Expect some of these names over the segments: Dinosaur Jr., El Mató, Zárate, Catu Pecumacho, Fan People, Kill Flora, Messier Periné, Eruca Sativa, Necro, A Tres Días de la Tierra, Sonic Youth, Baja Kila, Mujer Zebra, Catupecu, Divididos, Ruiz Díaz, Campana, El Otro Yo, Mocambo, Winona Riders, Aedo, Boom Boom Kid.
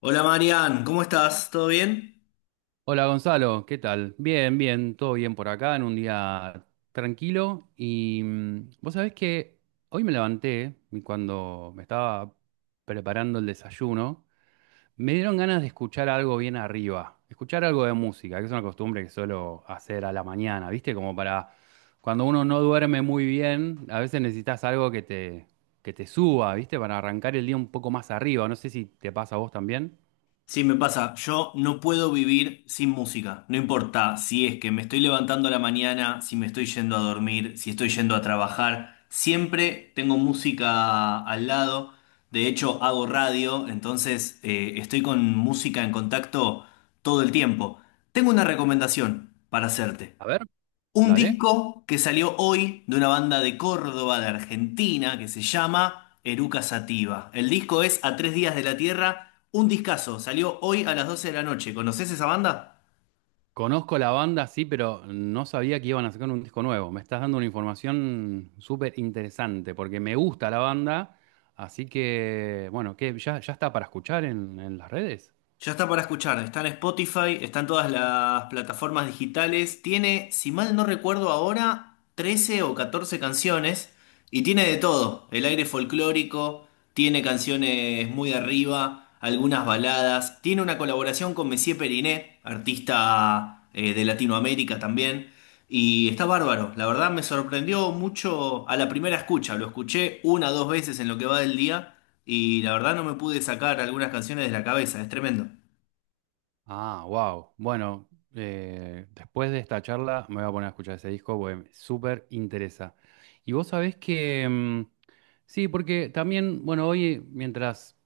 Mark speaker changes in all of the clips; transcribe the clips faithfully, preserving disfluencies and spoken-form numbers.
Speaker 1: Hola Marian, ¿cómo estás? ¿Todo bien?
Speaker 2: Hola Gonzalo, ¿qué tal? Bien, bien, todo bien por acá, en un día tranquilo. Y mm, vos sabés que hoy me levanté y cuando me estaba preparando el desayuno, me dieron ganas de escuchar algo bien arriba, escuchar algo de música, que es una costumbre que suelo hacer a la mañana, ¿viste? Como para cuando uno no duerme muy bien, a veces necesitas algo que te, que te suba, ¿viste? Para arrancar el día un poco más arriba. No sé si te pasa a vos también.
Speaker 1: Sí, me pasa. Yo no puedo vivir sin música. No importa si es que me estoy levantando a la mañana, si me estoy yendo a dormir, si estoy yendo a trabajar. Siempre tengo música al lado. De hecho, hago radio, entonces eh, estoy con música en contacto todo el tiempo. Tengo una recomendación para hacerte.
Speaker 2: A ver,
Speaker 1: Un
Speaker 2: dale.
Speaker 1: disco que salió hoy de una banda de Córdoba, de Argentina, que se llama Eruca Sativa. El disco es A Tres Días de la Tierra, un discazo. Salió hoy a las doce de la noche. ¿Conoces esa banda?
Speaker 2: Conozco la banda, sí, pero no sabía que iban a sacar un disco nuevo. Me estás dando una información súper interesante, porque me gusta la banda, así que, bueno, ¿qué? ¿Ya, ya está para escuchar en, en las redes?
Speaker 1: Ya está para escuchar, está en Spotify, está en todas las plataformas digitales, tiene, si mal no recuerdo ahora, trece o catorce canciones y tiene de todo, el aire folclórico, tiene canciones muy arriba, algunas baladas, tiene una colaboración con Messier Periné, artista eh, de Latinoamérica también, y está bárbaro, la verdad me sorprendió mucho a la primera escucha, lo escuché una o dos veces en lo que va del día. Y la verdad no me pude sacar algunas canciones de la cabeza, es tremendo.
Speaker 2: Ah, wow. Bueno, eh, después de esta charla me voy a poner a escuchar ese disco, porque me súper interesa. Y vos sabés que, mm, sí, porque también, bueno, hoy mientras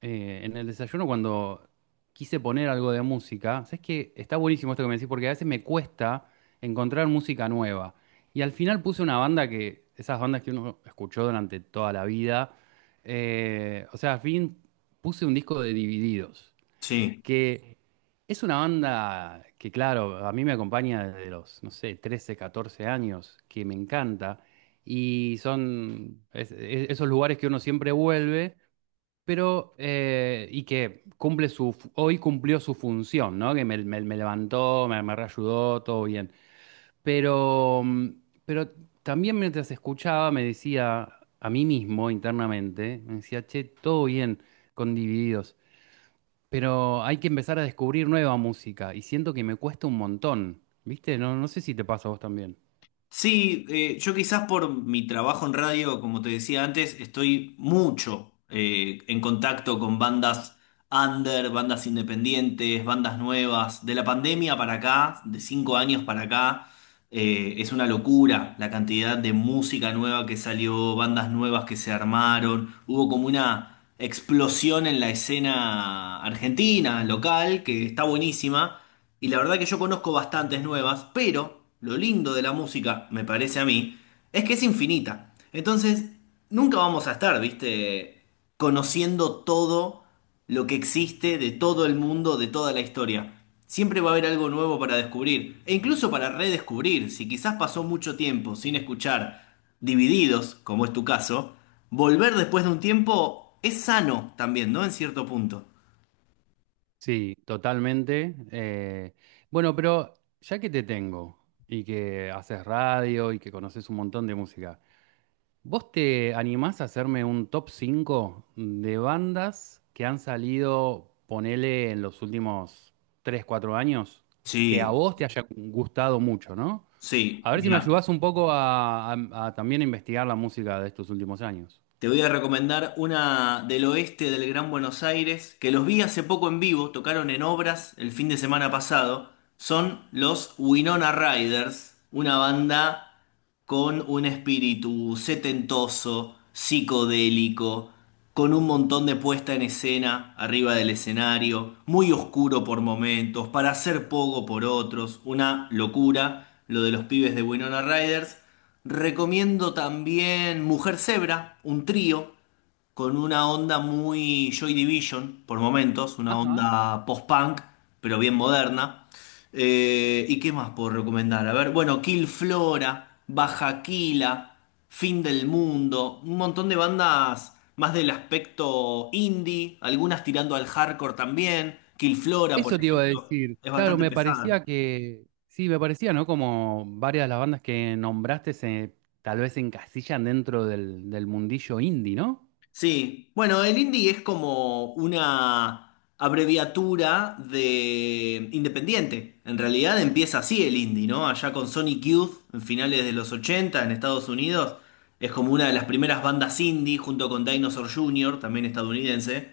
Speaker 2: eh, en el desayuno cuando quise poner algo de música, sabes que está buenísimo esto que me decís porque a veces me cuesta encontrar música nueva. Y al final puse una banda que, esas bandas que uno escuchó durante toda la vida, eh, o sea, al fin puse un disco de Divididos,
Speaker 1: Sí.
Speaker 2: que es una banda que, claro, a mí me acompaña desde los, no sé, trece catorce años, que me encanta. Y son es- es- esos lugares que uno siempre vuelve pero eh, y que cumple su, fu- hoy cumplió su función, ¿no? Que me, me- me levantó, me, me reayudó, todo bien. Pero, mm, pero también mientras escuchaba me decía a mí mismo internamente, me decía, che, todo bien con Divididos, pero hay que empezar a descubrir nueva música y siento que me cuesta un montón, ¿viste? No, no sé si te pasa a vos también.
Speaker 1: Sí, eh, yo quizás por mi trabajo en radio, como te decía antes, estoy mucho eh, en contacto con bandas under, bandas independientes, bandas nuevas. De la pandemia para acá, de cinco años para acá, eh, es una locura la cantidad de música nueva que salió, bandas nuevas que se armaron. Hubo como una explosión en la escena argentina, local, que está buenísima. Y la verdad que yo conozco bastantes nuevas, pero lo lindo de la música, me parece a mí, es que es infinita. Entonces, nunca vamos a estar, viste, conociendo todo lo que existe de todo el mundo, de toda la historia. Siempre va a haber algo nuevo para descubrir, e incluso para redescubrir, si quizás pasó mucho tiempo sin escuchar Divididos, como es tu caso, volver después de un tiempo es sano también, ¿no? En cierto punto.
Speaker 2: Sí, totalmente. Eh, bueno, pero ya que te tengo y que haces radio y que conoces un montón de música, ¿vos te animás a hacerme un top cinco de bandas que han salido, ponele, en los últimos tres cuatro años, que a
Speaker 1: Sí,
Speaker 2: vos te haya gustado mucho, ¿no?
Speaker 1: sí,
Speaker 2: A ver si me
Speaker 1: mira.
Speaker 2: ayudás un poco a, a- a también investigar la música de estos últimos años.
Speaker 1: Te voy a recomendar una del oeste del Gran Buenos Aires, que los vi hace poco en vivo, tocaron en obras el fin de semana pasado. Son los Winona Riders, una banda con un espíritu setentoso, psicodélico, con un montón de puesta en escena arriba del escenario, muy oscuro por momentos, para hacer poco por otros, una locura lo de los pibes de Winona Riders. Recomiendo también Mujer Zebra, un trío con una onda muy Joy Division por momentos, una onda post-punk, pero bien moderna. Eh, ¿y qué más puedo recomendar? A ver, bueno, Kill Flora, Baja Kila, Fin del Mundo, un montón de bandas más del aspecto indie, algunas tirando al hardcore también. Kill Flora,
Speaker 2: Eso
Speaker 1: por
Speaker 2: te iba a
Speaker 1: ejemplo,
Speaker 2: decir.
Speaker 1: es
Speaker 2: Claro,
Speaker 1: bastante
Speaker 2: me
Speaker 1: pesada.
Speaker 2: parecía que, sí, me parecía, ¿no? Como varias de las bandas que nombraste se tal vez se encasillan dentro del, del mundillo indie, ¿no?
Speaker 1: Sí, bueno, el indie es como una abreviatura de independiente. En realidad empieza así el indie, ¿no? Allá con Sonic Youth, en finales de los ochenta en Estados Unidos, es como una de las primeras bandas indie junto con Dinosaur junior, también estadounidense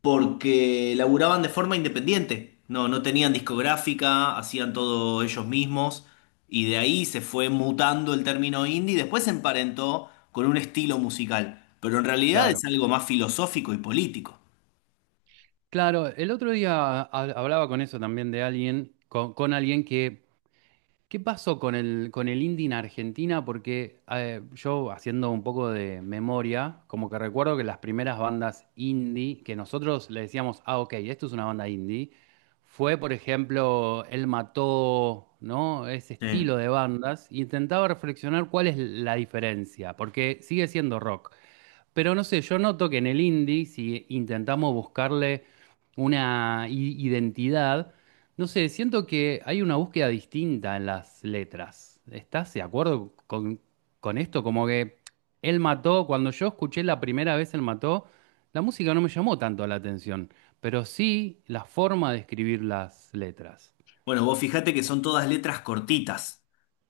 Speaker 1: porque laburaban de forma independiente. No, no tenían discográfica, hacían todo ellos mismos y de ahí se fue mutando el término indie y después se emparentó con un estilo musical, pero en realidad es
Speaker 2: Claro.
Speaker 1: algo más filosófico y político.
Speaker 2: Claro, el otro día ha- hablaba con eso también de alguien, con, con alguien que. ¿Qué pasó con el, con el indie en Argentina? Porque eh, yo haciendo un poco de memoria, como que recuerdo que las primeras bandas indie, que nosotros le decíamos, ah, ok, esto es una banda indie, fue, por ejemplo, El Mató, ¿no? Ese estilo
Speaker 1: Sí.
Speaker 2: de bandas. Intentaba reflexionar cuál es la diferencia, porque sigue siendo rock. Pero no sé, yo noto que en el indie, si intentamos buscarle una i- identidad, no sé, siento que hay una búsqueda distinta en las letras. ¿Estás de acuerdo con, con esto? Como que él mató, cuando yo escuché la primera vez él mató, la música no me llamó tanto la atención, pero sí la forma de escribir las letras.
Speaker 1: Bueno, vos fijate que son todas letras cortitas,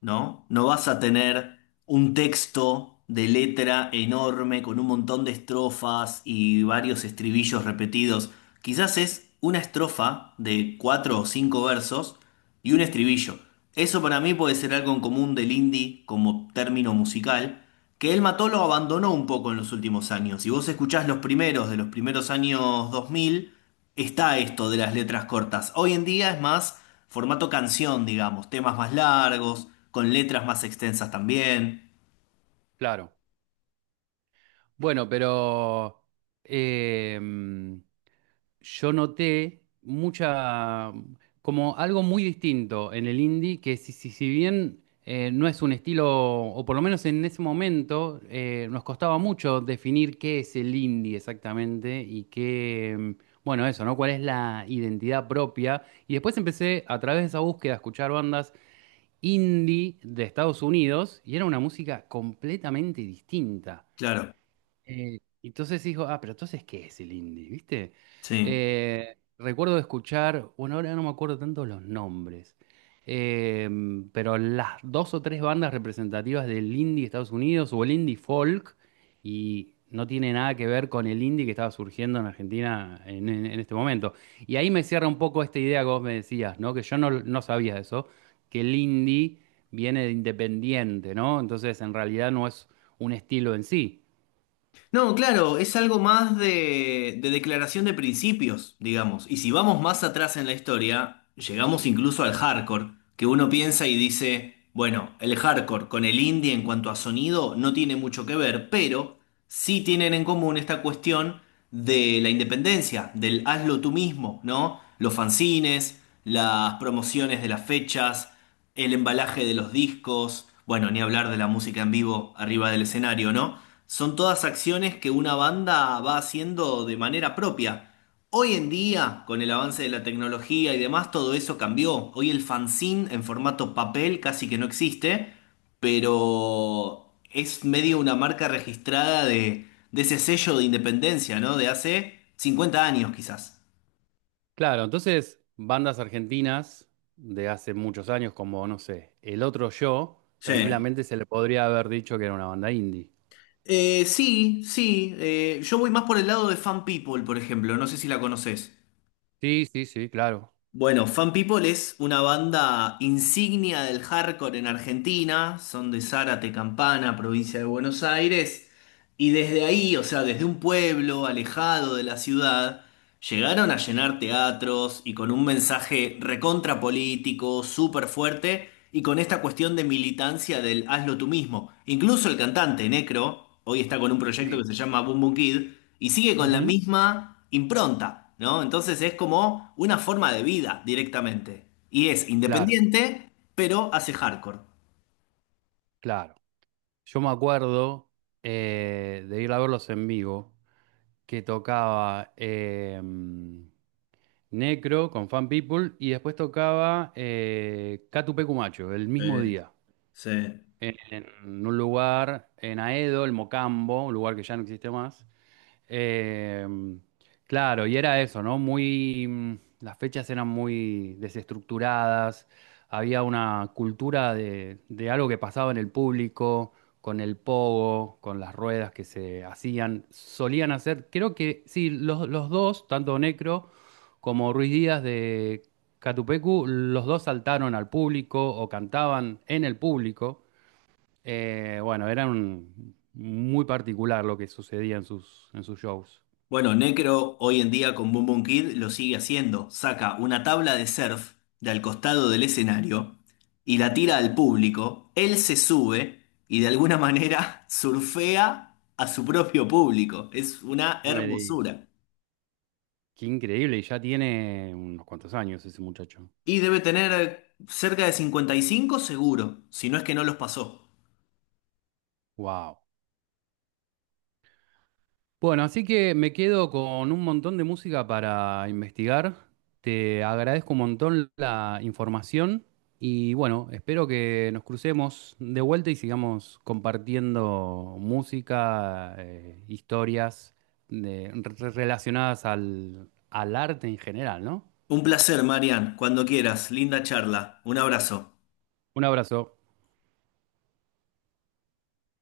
Speaker 1: ¿no? No vas a tener un texto de letra enorme con un montón de estrofas y varios estribillos repetidos. Quizás es una estrofa de cuatro o cinco versos y un estribillo. Eso para mí puede ser algo en común del indie como término musical, que El Mató lo abandonó un poco en los últimos años. Si vos escuchás los primeros de los primeros años dos mil está esto de las letras cortas. Hoy en día es más formato canción, digamos, temas más largos, con letras más extensas también.
Speaker 2: Claro. Bueno, pero... em, yo noté mucha, como algo muy distinto en el indie, que si, si, si bien eh, no es un estilo, o por lo menos en ese momento, eh, nos costaba mucho definir qué es el indie exactamente y qué, mm, bueno, eso, ¿no? ¿Cuál es la identidad propia? Y después empecé a través de esa búsqueda a escuchar bandas indie de Estados Unidos y era una música completamente distinta.
Speaker 1: Claro,
Speaker 2: Eh, entonces dijo, ah, pero entonces, ¿qué es el indie? ¿Viste?
Speaker 1: sí.
Speaker 2: Eh, recuerdo escuchar, bueno, ahora no me acuerdo tanto los nombres, eh, pero las dos o tres bandas representativas del indie de Estados Unidos o el indie folk, y no tiene nada que ver con el indie que estaba surgiendo en Argentina en, en- en este momento. Y ahí me cierra un poco esta idea que vos me decías, ¿no? Que yo no, no sabía eso, que el indie viene de independiente, ¿no? Entonces, en realidad no es un estilo en sí.
Speaker 1: No, claro, es algo más de, de declaración de principios, digamos. Y si vamos más atrás en la historia, llegamos incluso al hardcore, que uno piensa y dice, bueno, el hardcore con el indie en cuanto a sonido no tiene mucho que ver, pero sí tienen en común esta cuestión de la independencia, del hazlo tú mismo, ¿no? Los fanzines, las promociones de las fechas, el embalaje de los discos, bueno, ni hablar de la música en vivo arriba del escenario, ¿no? Son todas acciones que una banda va haciendo de manera propia. Hoy en día, con el avance de la tecnología y demás, todo eso cambió. Hoy el fanzine en formato papel casi que no existe, pero es medio una marca registrada de, de ese sello de independencia, ¿no? De hace cincuenta años quizás.
Speaker 2: Claro, entonces bandas argentinas de hace muchos años, como no sé, El Otro Yo,
Speaker 1: Sí,
Speaker 2: tranquilamente se le podría haber dicho que era una banda indie.
Speaker 1: Eh, sí, sí. eh, yo voy más por el lado de Fan People, por ejemplo. No sé si la conoces.
Speaker 2: Sí, sí, sí, claro.
Speaker 1: Bueno, Fan People es una banda insignia del hardcore en Argentina. Son de Zárate, Campana, provincia de Buenos Aires. Y desde ahí, o sea, desde un pueblo alejado de la ciudad, llegaron a llenar teatros y con un mensaje recontra político, súper fuerte, y con esta cuestión de militancia del hazlo tú mismo. Incluso el cantante Necro, hoy está con un proyecto
Speaker 2: Sí.
Speaker 1: que se llama Boom Boom Kid, y sigue con la
Speaker 2: Ujú.
Speaker 1: misma impronta, ¿no? Entonces es como una forma de vida directamente. Y es
Speaker 2: Claro,
Speaker 1: independiente, pero hace hardcore.
Speaker 2: claro. Yo me acuerdo eh, de ir a verlos en vivo, que tocaba eh, Necro con Fan People y después tocaba eh, Catu Pecumacho el mismo
Speaker 1: Sí,
Speaker 2: día,
Speaker 1: sí.
Speaker 2: en, en un lugar en Aedo, el Mocambo, un lugar que ya no existe más. Eh, claro, y era eso, ¿no? Muy, mm, las fechas eran muy desestructuradas, había una cultura de, de algo que pasaba en el público, con el pogo, con las ruedas que se hacían, solían hacer, creo que sí, los, los dos, tanto Necro como Ruiz Díaz de Catupecu, los dos saltaron al público o cantaban en el público. Eh, bueno, era un- muy particular lo que sucedía en sus, en sus shows.
Speaker 1: Bueno, Necro hoy en día con Boom Boom Kid lo sigue haciendo. Saca una tabla de surf de al costado del escenario y la tira al público. Él se sube y de alguna manera surfea a su propio público. Es una
Speaker 2: No me digas.
Speaker 1: hermosura.
Speaker 2: Qué increíble, y ya tiene unos cuantos años ese muchacho.
Speaker 1: Y debe tener cerca de cincuenta y cinco seguro, si no es que no los pasó.
Speaker 2: Wow. Bueno, así que me quedo con un montón de música para investigar. Te agradezco un montón la información y bueno, espero que nos crucemos de vuelta y sigamos compartiendo música, eh, historias de- re- relacionadas al, al arte en general, ¿no?
Speaker 1: Un placer, Marian. Cuando quieras. Linda charla. Un abrazo.
Speaker 2: Un abrazo.